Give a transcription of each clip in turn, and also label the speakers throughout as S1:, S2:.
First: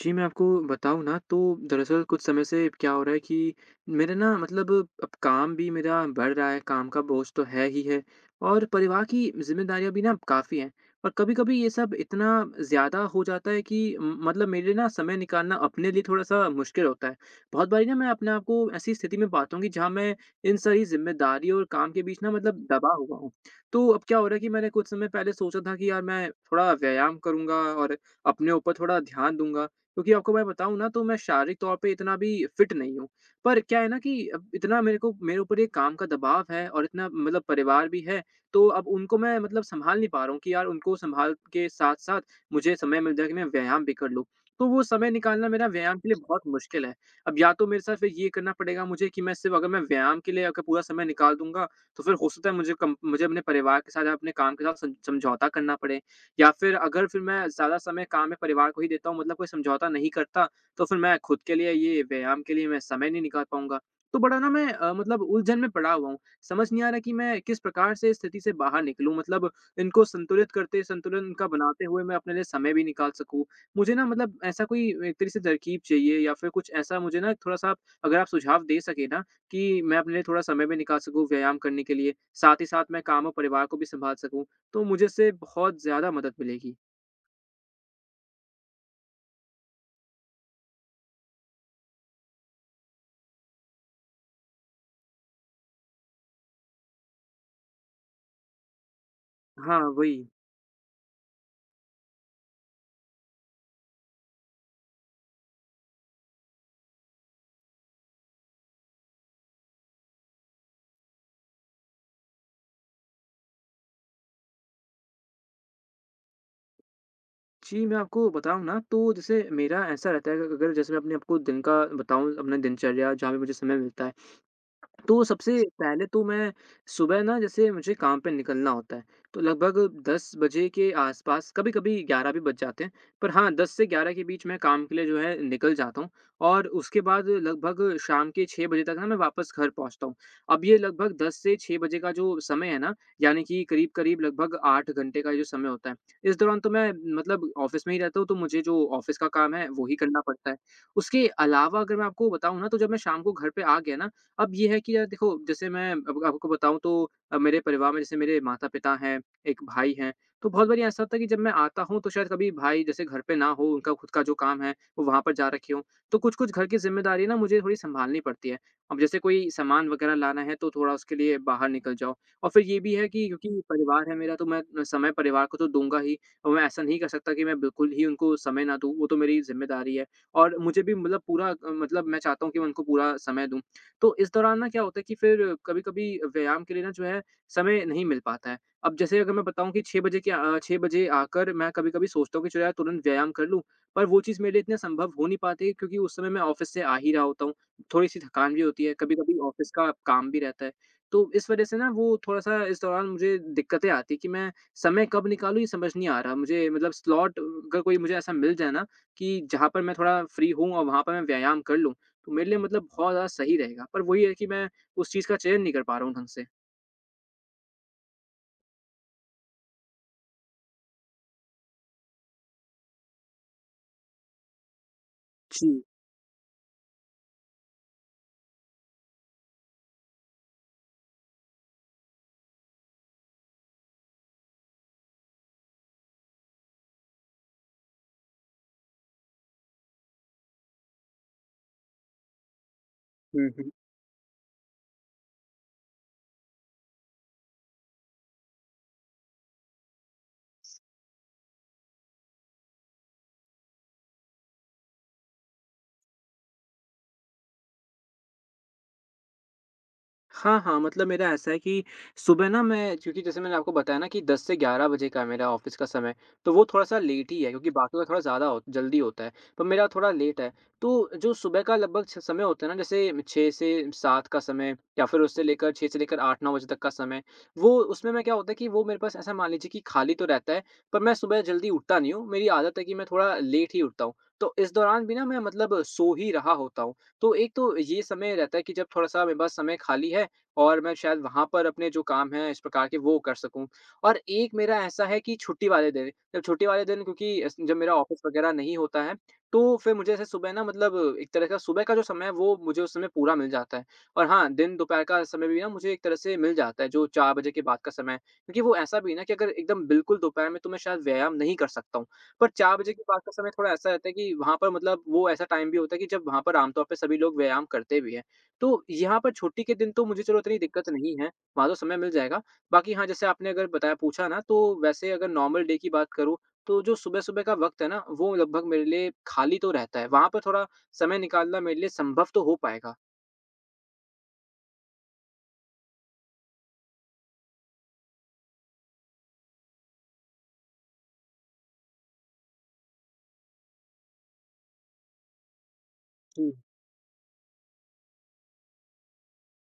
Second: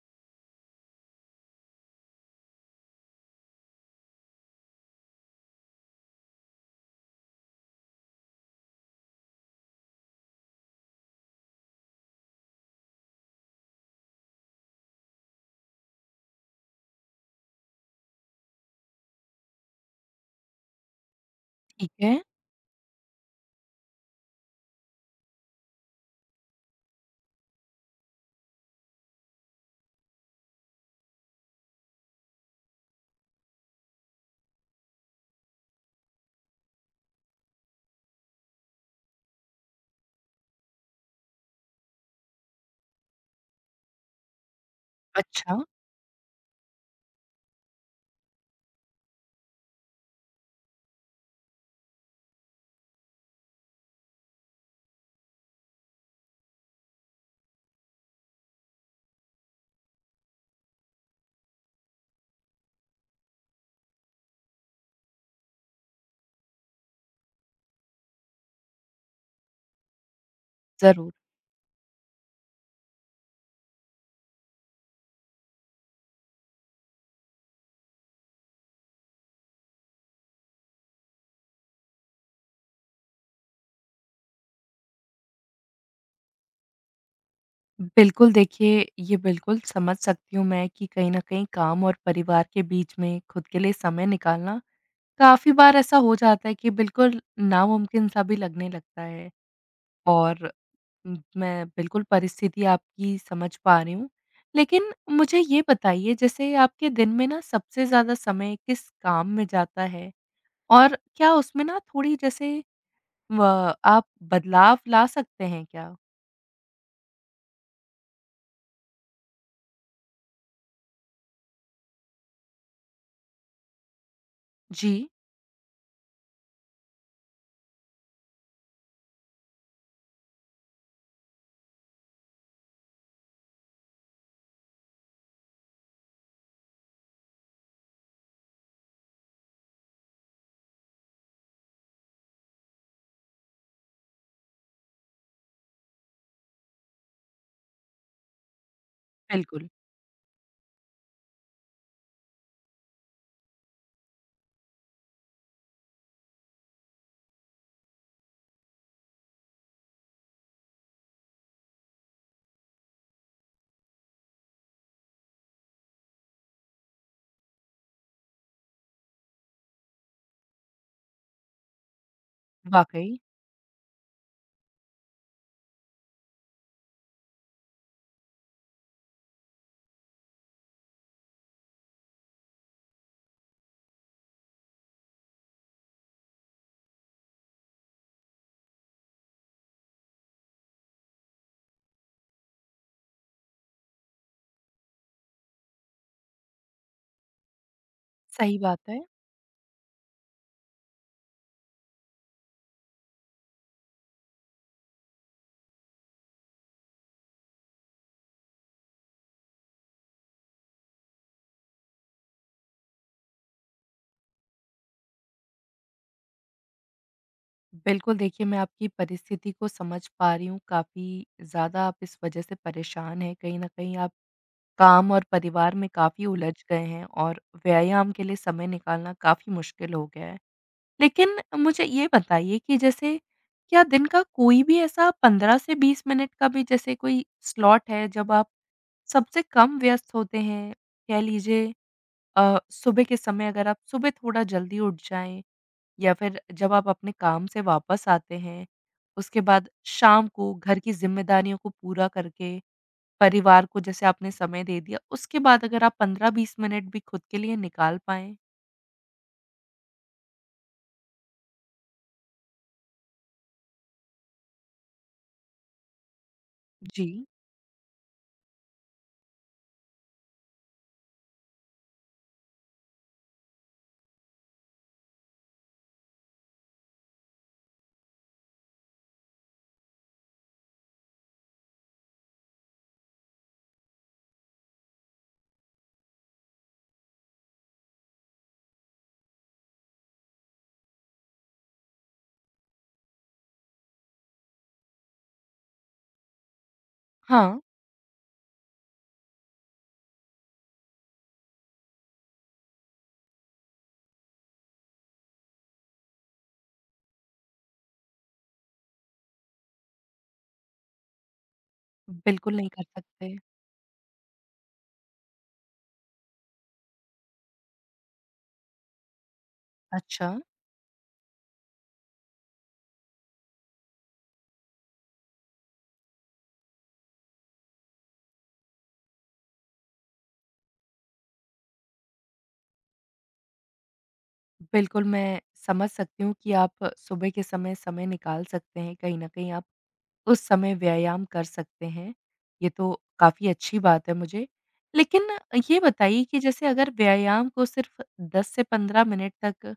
S1: जी, मैं आपको बताऊँ ना तो दरअसल कुछ समय से क्या हो रहा है कि मेरे ना मतलब अब काम भी मेरा बढ़ रहा है, काम का बोझ तो है ही है, और परिवार की ज़िम्मेदारियाँ भी ना काफ़ी हैं। और कभी-कभी ये सब इतना ज़्यादा हो जाता है कि म मतलब मेरे लिए ना समय निकालना अपने लिए थोड़ा-सा मुश्किल होता है। बहुत बारी ना मैं अपने आप को ऐसी स्थिति में पाता हूँ कि जहाँ मैं इन सारी ज़िम्मेदारियों और
S2: ठीक
S1: काम के
S2: है।
S1: बीच ना मतलब दबा हुआ हूँ। तो अब क्या हो रहा है कि मैंने कुछ समय पहले सोचा था कि यार मैं थोड़ा व्यायाम करूँगा, और अपने ऊपर थोड़ा ध्यान दूँगा। क्योंकि आपको मैं बताऊँ ना तो मैं शारीरिक तौर पे इतना भी फिट नहीं हूँ। पर क्या है ना कि अब इतना मेरे को मेरे ऊपर ये काम का दबाव है, और इतना मतलब परिवार भी है, तो अब उनको मैं मतलब सँभाल नहीं पा रहा हूँ कि यार उनको सँभाल के साथ-साथ मुझे समय मिल जाए कि मैं व्यायाम भी कर लूँ। तो वो समय निकालना
S2: अच्छा,
S1: मेरा व्यायाम के लिए बहुत मुश्किल है। अब या तो मेरे साथ फिर ये करना पड़ेगा मुझे कि मैं सिर्फ़, अगर मैं व्यायाम के लिए अगर पूरा समय निकाल दूँगा, तो फिर हो सकता है मुझे अपने परिवार के साथ या अपने काम के साथ सम समझौता करना पड़े। या फिर अगर फिर मैं ज़्यादा समय काम में परिवार को ही देता हूँ मतलब कोई समझौता नहीं करता, तो फिर मैं खुद के लिए ये व्यायाम के लिए मैं समय नहीं निकाल पाऊँगा। तो बड़ा ना मैं मतलब उलझन में पड़ा हुआ हूँ। समझ नहीं आ रहा कि मैं किस प्रकार से इस स्थिति से बाहर निकलूँ, मतलब इनको संतुलित करते
S2: ज़रूर।
S1: संतुलन इनका बनाते हुए मैं अपने लिए समय भी निकाल सकूँ। मुझे ना मतलब ऐसा कोई एक तरीके से तरकीब चाहिए, या फिर कुछ ऐसा मुझे ना थोड़ा-सा आप अगर आप सुझाव दे सकें ना कि मैं अपने लिए थोड़ा समय भी निकाल सकूँ व्यायाम करने के लिए, साथ ही साथ मैं काम और परिवार को भी सँभाल सकूँ। तो मुझे इससे बहुत ज़्यादा मदद मिलेगी।
S2: बिल्कुल देखिए, ये बिल्कुल समझ सकती हूँ मैं कि कहीं न कहीं काम और परिवार के बीच में खुद के लिए समय निकालना काफ़ी बार ऐसा हो जाता है कि बिल्कुल नामुमकिन सा भी लगने लगता है।
S1: हाँ, वही।
S2: और मैं बिल्कुल परिस्थिति आपकी समझ पा रही हूँ। लेकिन मुझे ये बताइए, जैसे आपके दिन में ना सबसे ज़्यादा समय किस काम में जाता है? और क्या उसमें ना थोड़ी जैसे व आप बदलाव ला सकते हैं क्या?
S1: जी, मैं आपको बताऊँ ना तो जैसे मेरा ऐसा रहता है कि अगर जैसे मैं अपने आपको दिन का बताऊँ, अपना दिनचर्या जहाँ पे मुझे समय मिलता है।
S2: जी।
S1: तो सबसे पहले तो मैं सुबह ना, जैसे मुझे काम पे निकलना होता है, तो लगभग 10 बजे के आसपास, कभी कभी 11 भी बज जाते हैं। पर हाँ, 10 से 11 के बीच मैं काम के लिए जो है निकल जाता हूँ। और उसके बाद लगभग शाम के 6 बजे तक ना मैं वापस घर पहुँचता हूँ। अब ये लगभग 10 से 6 बजे का जो समय है ना, यानी कि करीब करीब लगभग 8 घंटे का जो समय होता है, इस दौरान तो मैं मतलब ऑफिस में ही रहता हूँ, तो मुझे जो ऑफिस का काम है
S2: बिल्कुल,
S1: वो ही करना पड़ता है। उसके अलावा अगर मैं आपको बताऊँ ना, तो जब मैं शाम को घर पे आ गया ना, अब ये है कि यार देखो, जैसे मैं अब आपको बताऊँ तो मेरे परिवार में जैसे मेरे माता-पिता हैं, एक भाई हैं, तो बहुत बारी ऐसा होता है कि जब मैं आता हूँ तो शायद कभी भाई जैसे घर पे ना हो, उनका खुद का जो काम है, वो वहाँ पर जा रखे हों। तो कुछ-कुछ घर की ज़िम्मेदारी ना मुझे थोड़ी सँभालनी पड़ती है। अब जैसे कोई सामान वग़ैरह लाना है तो थोड़ा उसके लिए बाहर निकल जाओ। और फिर ये भी है
S2: वाक़ई,
S1: कि क्योंकि परिवार है मेरा, तो मैं समय परिवार को तो दूँगा ही, और मैं ऐसा नहीं कर सकता कि मैं बिल्कुल ही उनको समय ना दूँ, वो तो मेरी ज़िम्मेदारी है। और मुझे भी मतलब पूरा मतलब मैं चाहता हूँ कि मैं उनको पूरा समय दूँ। तो इस दौरान ना क्या होता है कि फिर कभी-कभी व्यायाम के लिए ना जो है समय नहीं मिल पाता है। अब जैसे अगर मैं बताऊँ कि 6 बजे आकर मैं कभी-कभी सोचता हूँ कि चलो यार तुरंत व्यायाम कर लूँ, पर वो चीज़ मेरे लिए इतना संभव हो नहीं पाती है क्योंकि उस समय मैं ऑफ़िस से आ ही रहा होता हूँ। थोड़ी-सी थकान
S2: सही
S1: भी
S2: बात
S1: होती है,
S2: है।
S1: कभी-कभी ऑफ़िस का काम भी रहता है। तो इस वज़ह से ना वो थोड़ा-सा इस दौरान मुझे दिक्कतें आती हैं कि मैं समय कब निकालूँ ये समझ नहीं आ रहा। मुझे मतलब स्लॉट अगर कोई मुझे ऐसा मिल जाए ना कि जहाँ पर मैं थोड़ा फ्री हूँ और वहाँ पर मैं व्यायाम कर लूँ, तो मेरे लिए मतलब बहुत ज़्यादा सही रहेगा। पर वही है कि मैं उस चीज़ का चयन नहीं कर पा रहा हूँ ढंग से।
S2: बिल्कुल देखिए, मैं आपकी परिस्थिति को समझ पा रही हूँ, काफ़ी ज़्यादा आप इस वजह से परेशान हैं, कहीं न कहीं आप काम और
S1: जी।
S2: परिवार में काफ़ी उलझ गए हैं और व्यायाम के लिए समय निकालना काफ़ी मुश्किल हो गया है। लेकिन मुझे ये बताइए कि जैसे क्या दिन का कोई भी ऐसा 15 से 20 मिनट का भी जैसे कोई स्लॉट है जब आप सबसे कम व्यस्त होते हैं? कह लीजिए, सुबह के समय
S1: हुँ,
S2: अगर
S1: हुँ।
S2: आप सुबह थोड़ा जल्दी उठ जाएँ, या फिर जब आप अपने काम से वापस आते हैं, उसके बाद शाम को घर की ज़िम्मेदारियों को पूरा करके, परिवार को जैसे आपने समय दे दिया, उसके बाद अगर आप 15-20 मिनट भी खुद के लिए निकाल पाएँ?
S1: हाँ, हाँ, मतलब मेरा ऐसा है कि सुबह ना मैं, क्योंकि जैसे मैंने आपको बताया ना कि 10 से 11 बजे का है मेरा ऑफ़िस का समय, तो वो थोड़ा-सा
S2: जी।
S1: लेट ही है क्योंकि बाकियों का थोड़ा ज़्यादा हो जल्दी होता है, पर मेरा थोड़ा लेट है। तो जो सुबह का लगभग छ समय होता है ना, जैसे 6 से 7 का समय या फिर उससे लेकर 6 से लेकर 8-9 बजे तक का समय, वो उसमें मैं क्या होता है कि वो मेरे पास ऐसा मान लीजिए कि खाली तो रहता है, पर मैं सुबह जल्दी उठता नहीं हूँ, मेरी आदत है कि मैं थोड़ा लेट ही उठता हूँ। तो इस दौरान भी ना मैं मतलब सो ही रहा होता हूँ। तो एक तो ये समय रहता है कि जब थोड़ा-सा मेरे पास समय खाली है, और मैं शायद वहाँ पर अपने जो काम हैं इस प्रकार के वो कर सकूँ। और एक मेरा ऐसा है कि छुट्टी वाले दिन, जब छुट्टी वाले दिन, क्योंकि अस
S2: हाँ,
S1: जब मेरा ऑफ़िस वग़ैरह नहीं होता है, तो फिर मुझे ऐसे सुबह ना मतलब एक तरह का सुबह का जो समय है वो मुझे उस समय पूरा मिल जाता है। और हाँ, दिन दोपहर का समय भी ना मुझे एक तरह से मिल जाता है, जो 4 बजे के बाद का समय है। क्योंकि वो ऐसा भी है ना कि अगर एकदम बिल्कुल दोपहर में तो मैं शायद व्यायाम नहीं कर सकता हूँ। पर
S2: बिल्कुल नहीं
S1: 4
S2: कर
S1: बजे के बाद का
S2: सकते।
S1: समय थोड़ा ऐसा रहता है कि वहाँ पर मतलब वो ऐसा टाइम भी होता है कि जब वहाँ पर आमतौर पे सभी लोग व्यायाम करते भी हैं। तो यहाँ पर छुट्टी के दिन तो मुझे
S2: अच्छा।
S1: चलो इतनी दिक्कत नहीं है, वहाँ तो समय मिल जाएगा। बाकी हाँ, जैसे आपने अगर बताया पूछा ना, तो वैसे अगर नॉर्मल डे की बात करूँ, तो जो सुबह-सुबह का वक़्त है ना, वो लगभग मेरे लिए खाली तो रहता है। वहाँ पर थोड़ा समय निकालना मेरे लिए संभव तो हो पाएगा।
S2: बिल्कुल, मैं समझ सकती हूँ कि आप सुबह के समय, समय निकाल सकते हैं, कहीं न कहीं आप उस समय व्यायाम कर सकते हैं। ये तो काफ़ी अच्छी बात है मुझे। लेकिन ये बताइए कि
S1: जी।
S2: जैसे अगर व्यायाम को सिर्फ़ 10 से 15 मिनट तक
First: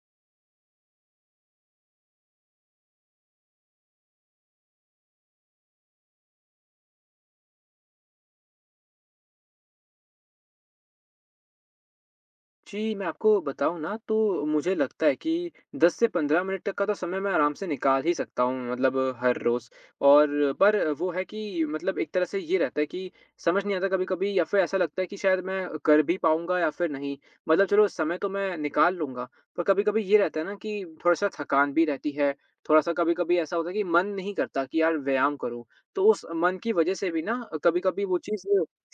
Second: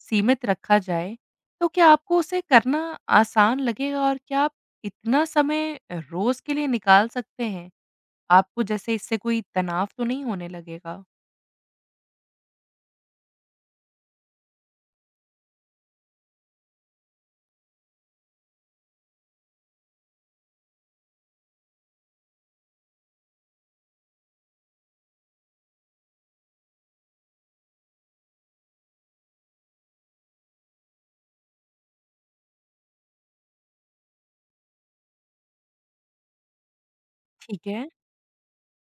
S2: सीमित रखा जाए, तो क्या आपको उसे करना आसान लगेगा और क्या आप इतना समय रोज़ के लिए निकाल सकते हैं? आपको जैसे इससे कोई तनाव तो नहीं होने लगेगा?
S1: जी, मैं आपको बताऊँ ना तो मुझे लगता है कि 10 से 15 मिनट तक का तो समय मैं आराम से निकाल ही सकता हूँ, मतलब हर रोज़। पर वो है कि मतलब एक तरह से ये रहता है कि समझ नहीं आता कभी-कभी, या फिर ऐसा लगता है कि शायद मैं कर भी पाऊँगा या फिर नहीं। मतलब चलो समय तो मैं निकाल लूँगा, पर कभी-कभी ये रहता है ना कि थोड़ा-सा थकान भी रहती है, थोड़ा-सा कभी-कभी ऐसा होता है कि मन नहीं करता कि यार व्यायाम करूँ। तो उस मन की वजह से भी ना
S2: ठीक है।
S1: कभी-कभी वो चीज़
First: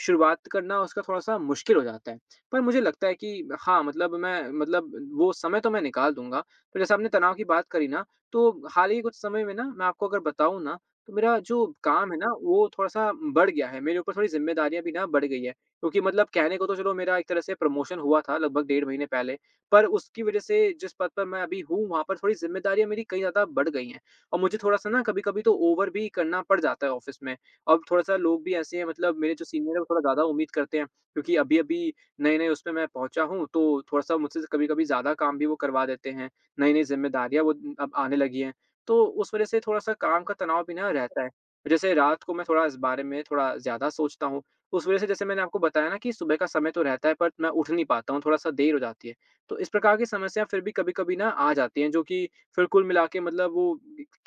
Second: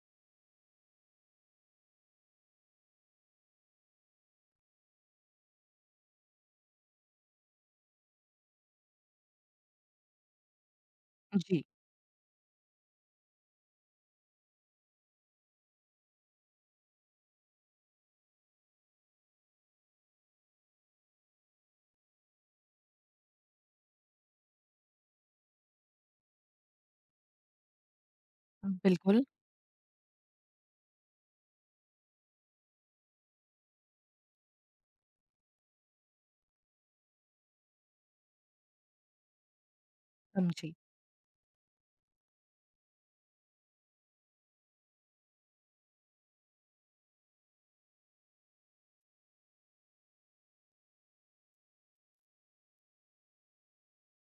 S1: शुरुआत करना उसका थोड़ा-सा मुश्किल हो जाता है। पर मुझे लगता है कि हाँ, मतलब मैं मतलब वो समय तो मैं निकाल दूँगा। पर जैसे आपने तनाव की बात करी ना, तो हाल ही के कुछ समय में ना मैं आपको अगर बताऊँ ना, तो मेरा
S2: जी,
S1: जो काम है ना, वो थोड़ा-सा बढ़ गया है। मेरे ऊपर थोड़ी ज़िम्मेदारियाँ भी ना बढ़ गई हैं। क्योंकि मतलब कहने को तो चलो मेरा एक तरह से प्रमोशन हुआ था लगभग 1.5 महीने पहले। पर उसकी वज़ह से जिस पद पर मैं अभी हूँ, वहाँ पर थोड़ी ज़िम्मेदारियाँ मेरी कई ज़्यादा बढ़ गई हैं। और मुझे थोड़ा-सा ना कभी-कभी तो ओवर भी करना पड़ जाता है ऑफ़िस में। अब थोड़ा-सा लोग भी ऐसे हैं, मतलब
S2: बिल्कुल
S1: मेरे जो सीनियर हैं वो थोड़ा ज़्यादा उम्मीद करते हैं। क्योंकि अभी-अभी नई, नई उसमें मैं पहुँचा हूँ, तो थोड़ा-सा मुझसे कभी-कभी ज़्यादा काम भी वो करवा देते हैं। नई-नई ज़िम्मेदारियाँ वो अब आने लगी हैं, तो उस वज़ह से थोड़ा-सा काम का तनाव
S2: समझी।
S1: भी ना रहता है। जैसे रात को मैं थोड़ा इस बारे में थोड़ा ज़्यादा सोचता हूँ, उस वज़ह से जैसे मैंने आपको बताया ना कि सुबह का समय तो रहता है पर मैं उठ नहीं पाता हूँ, थोड़ा-सा देर हो जाती है। तो इस प्रकार की समस्या फिर भी कभी-कभी ना आ जाती हैं, जो कि फिर कुल मिला के मतलब वो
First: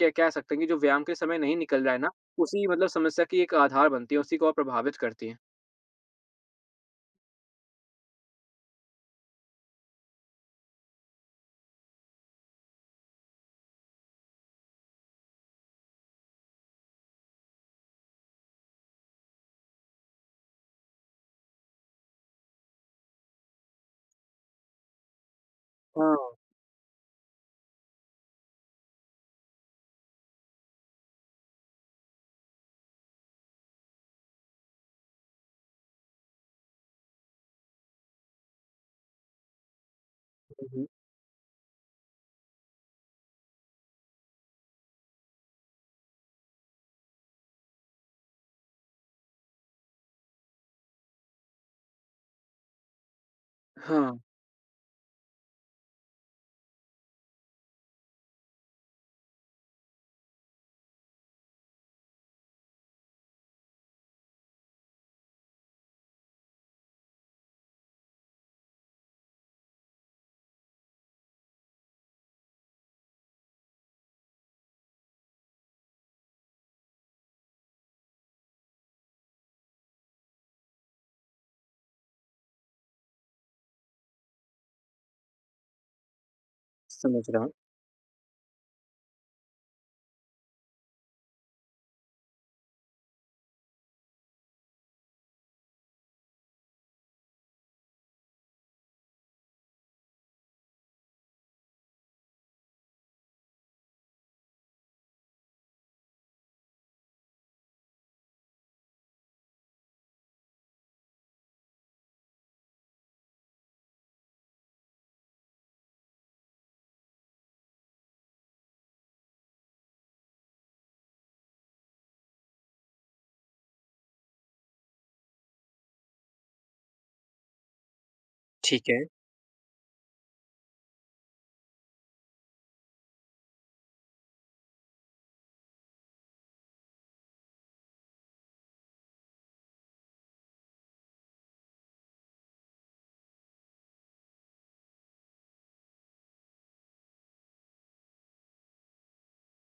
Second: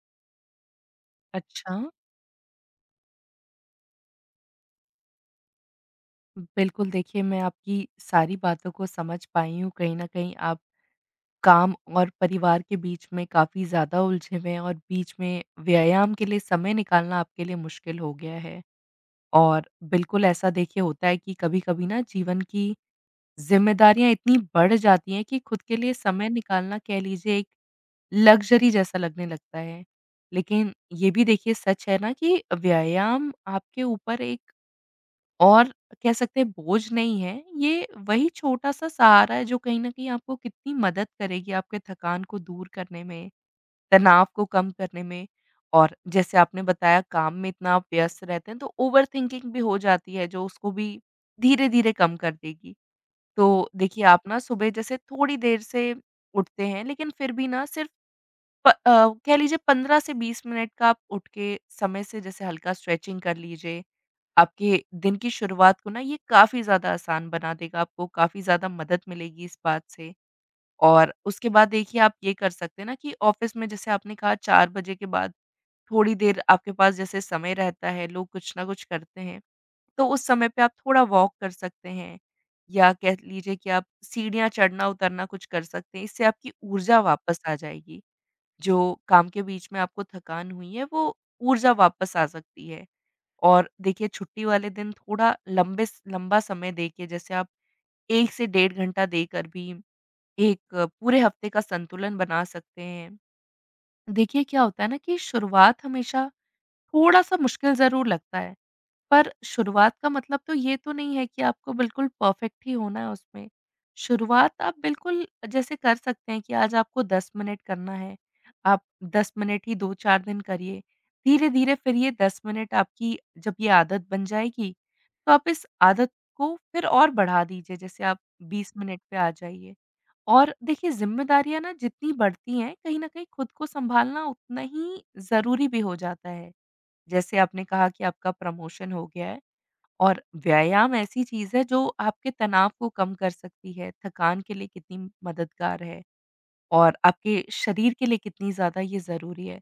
S1: क कह सकते हैं कि जो व्यायाम के समय नहीं
S2: अच्छा,
S1: निकल रहा है ना, उसी मतलब समस्या की एक आधार बनती है, उसी को और प्रभावित करती है।
S2: बिल्कुल देखिए, मैं आपकी सारी बातों को समझ पाई हूँ, कहीं न कहीं आप काम और परिवार के बीच में काफ़ी ज़्यादा उलझे हुए हैं और बीच में व्यायाम के लिए समय निकालना आपके लिए मुश्किल हो गया है। और बिल्कुल ऐसा देखिए होता है कि कभी-कभी ना जीवन की ज़िम्मेदारियाँ इतनी बढ़ जाती हैं कि खुद के लिए
S1: हाँ।
S2: समय निकालना कह लीजिए एक लग्ज़री जैसा लगने लगता है। लेकिन ये भी देखिए सच है ना कि व्यायाम आपके ऊपर एक और कह सकते हैं बोझ नहीं है, ये वही छोटा-सा सहारा है जो कहीं न कहीं आपको
S1: हुँ,
S2: कितनी
S1: हुँ।
S2: मदद करेगी, आपके थकान को दूर करने में, तनाव को कम करने में। और जैसे आपने बताया, काम में इतना आप व्यस्त रहते हैं तो ओवरथिंकिंग भी हो जाती है, जो उसको भी धीरे-धीरे कम कर देगी। तो देखिए,
S1: हाँ।
S2: आप ना सुबह जैसे थोड़ी देर से उठते हैं, लेकिन फिर भी ना सिर्फ प अ, कह लीजिए 15 से 20 मिनट का आप उठ के समय से जैसे हल्का स्ट्रेचिंग कर लीजिए। आपके दिन की शुरुआत को ना ये काफ़ी ज़्यादा आसान बना देगा, आपको काफ़ी ज़्यादा मदद मिलेगी इस बात से। और उसके बाद देखिए, आप ये कर सकते हैं ना कि ऑफ़िस में जैसे आपने कहा 4 बजे के बाद थोड़ी देर आपके पास जैसे समय रहता है, लोग कुछ ना कुछ करते हैं, तो उस समय पे आप थोड़ा वॉक कर सकते हैं, या कह लीजिए कि आप सीढ़ियाँ चढ़ना-उतरना कुछ कर सकते हैं। इससे आपकी ऊर्जा
S1: समझ
S2: वापस
S1: रहा हूँ।
S2: आ जाएगी। जो काम के बीच में आपको थकान हुई है, वो ऊर्जा वापस आ सकती है। और देखिए, छुट्टी वाले दिन थोड़ा लंबे स लंबा समय देके जैसे आप 1 से डेढ़ घंटा देकर भी एक, पूरे हफ्ते का संतुलन बना सकते हैं। देखिए, क्या होता है ना कि शुरुआत हमेशा थोड़ा-सा मुश्किल ज़रूर लगता है। पर शुरुआत का मतलब तो ये तो नहीं है कि आपको बिल्कुल परफेक्ट ही होना है उसमें। शुरुआत आप बिल्कुल जैसे कर सकते हैं कि आज आपको 10 मिनट करना है, आप 10 मिनट ही 2-4 दिन करिए। धीरे-धीरे फिर ये 10 मिनट आपकी जब ये आदत बन जाएगी, तो आप इस आदत को फिर और बढ़ा दीजिए, जैसे आप 20
S1: ठीक
S2: मिनट
S1: है।
S2: पे आ जाइए। और देखिए, ज़िम्मेदारियाँ ना जितनी बढ़ती हैं, कहीं न कहीं खुद को सँभालना उतना ही ज़रूरी भी हो जाता है। जैसे आपने कहा कि आपका प्रमोशन हो गया है। और व्यायाम ऐसी चीज़ है जो आपके तनाव को कम कर सकती है, थकान के लिए कितनी मददगार है, और आपके शरीर के लिए कितनी ज़्यादा ये ज़रूरी है।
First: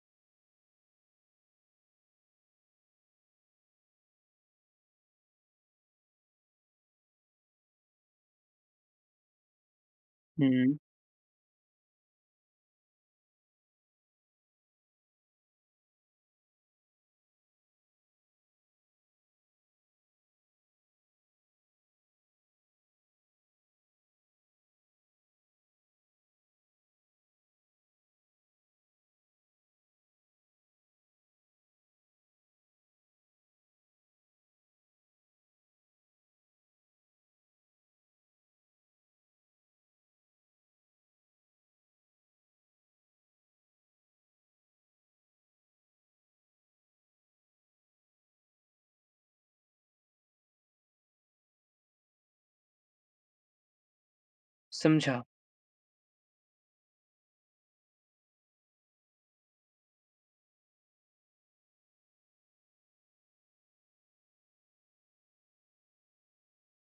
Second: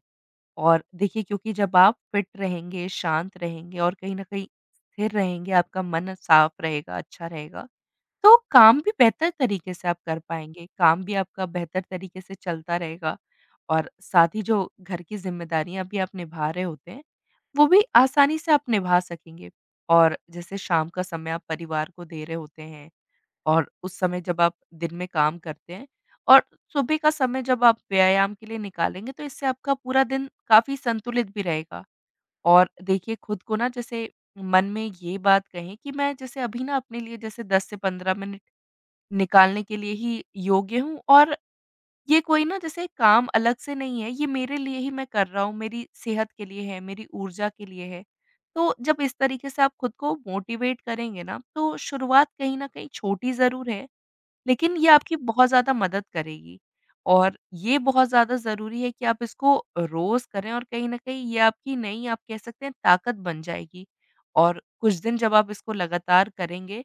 S2: और देखिए, क्योंकि जब आप फिट रहेंगे, शांत रहेंगे और कहीं न कहीं स्थिर रहेंगे, आपका मन साफ रहेगा, अच्छा रहेगा, तो काम भी बेहतर तरीके से आप कर पाएँगे,
S1: हुँ,
S2: काम भी आपका बेहतर तरीके से चलता रहेगा, और साथ ही जो घर की ज़िम्मेदारियाँ भी आप निभा रहे होते हैं, वो भी आसानी से आप निभा सकेंगे। और जैसे शाम का समय आप परिवार को दे रहे होते हैं, और उस समय जब आप दिन में काम करते हैं, और सुबह का समय जब आप व्यायाम के लिए निकालेंगे, तो इससे आपका पूरा दिन काफ़ी संतुलित भी रहेगा। और देखिए, खुद को ना जैसे मन में ये बात कहें कि मैं जैसे अभी ना अपने लिए जैसे 10 से 15 मिनट निकालने के लिए ही योग्य हूँ, और ये कोई ना जैसे काम अलग से नहीं है, ये मेरे लिए ही मैं कर रहा हूँ, मेरी सेहत के लिए है, मेरी ऊर्जा के लिए है। तो जब इस तरीके से आप खुद को मोटिवेट करेंगे ना, तो शुरुआत कहीं न कहीं छोटी ज़रूर है, लेकिन ये आपकी
S1: समझा।
S2: बहुत ज़्यादा मदद करेगी। और ये बहुत ज़्यादा ज़रूरी है कि आप इसको रोज़ करें, और कहीं न कहीं ये आपकी नई आप कह सकते हैं ताकत बन जाएगी। और कुछ दिन जब आप इसको लगातार करेंगे,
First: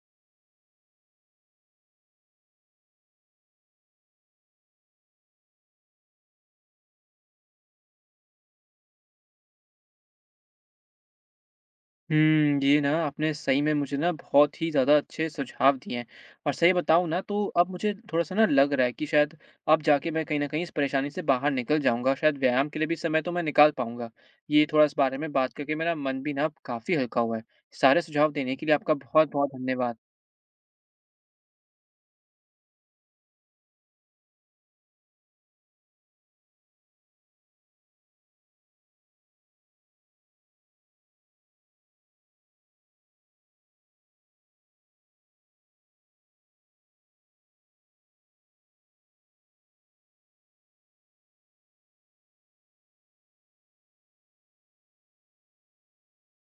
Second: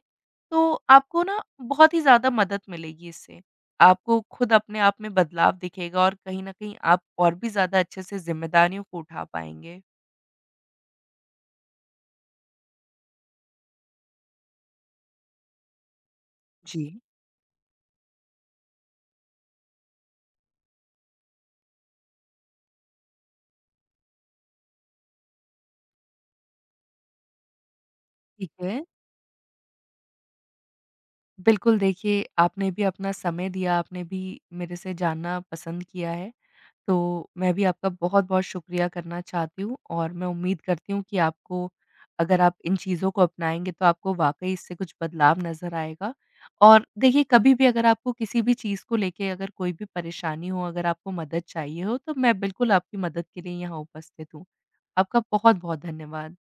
S2: तो आपको ना बहुत ही ज़्यादा मदद मिलेगी इससे। आपको खुद अपने आप में बदलाव दिखेगा, और कहीं न कहीं आप और भी ज़्यादा अच्छे से ज़िम्मेदारियों को उठा पाएँगे।
S1: ये ना आपने सही में मुझे ना बहुत ही ज़्यादा अच्छे सुझाव दिए हैं, और सही
S2: जी,
S1: बताऊँ ना तो अब मुझे थोड़ा-सा ना लग रहा है कि शायद अब जाके मैं कहीं न कहीं इस परेशानी से बाहर निकल जाऊँगा, शायद व्यायाम के लिए भी समय तो मैं निकाल पाऊँगा। ये थोड़ा इस बारे में बात करके मेरा मन भी ना काफ़ी हल्का हुआ है। सारे सुझाव
S2: ठीक
S1: देने के लिए
S2: है।
S1: आपका बहुत-बहुत धन्यवाद।
S2: बिल्कुल देखिए, आपने भी अपना समय दिया, आपने भी मेरे से जानना पसंद किया है। तो मैं भी आपका बहुत-बहुत शुक्रिया करना चाहती हूँ, और मैं उम्मीद करती हूँ कि आपको, अगर आप इन चीज़ों को अपनाएँगे, तो आपको वाक़ई इससे कुछ बदलाव नज़र आएगा। और देखिए, कभी भी अगर आपको किसी भी चीज़ को लेके अगर कोई भी परेशानी हो, अगर आपको मदद चाहिए हो, तो मैं बिल्कुल आपकी मदद के लिए यहाँ उपस्थित हूँ। आपका बहुत-बहुत धन्यवाद।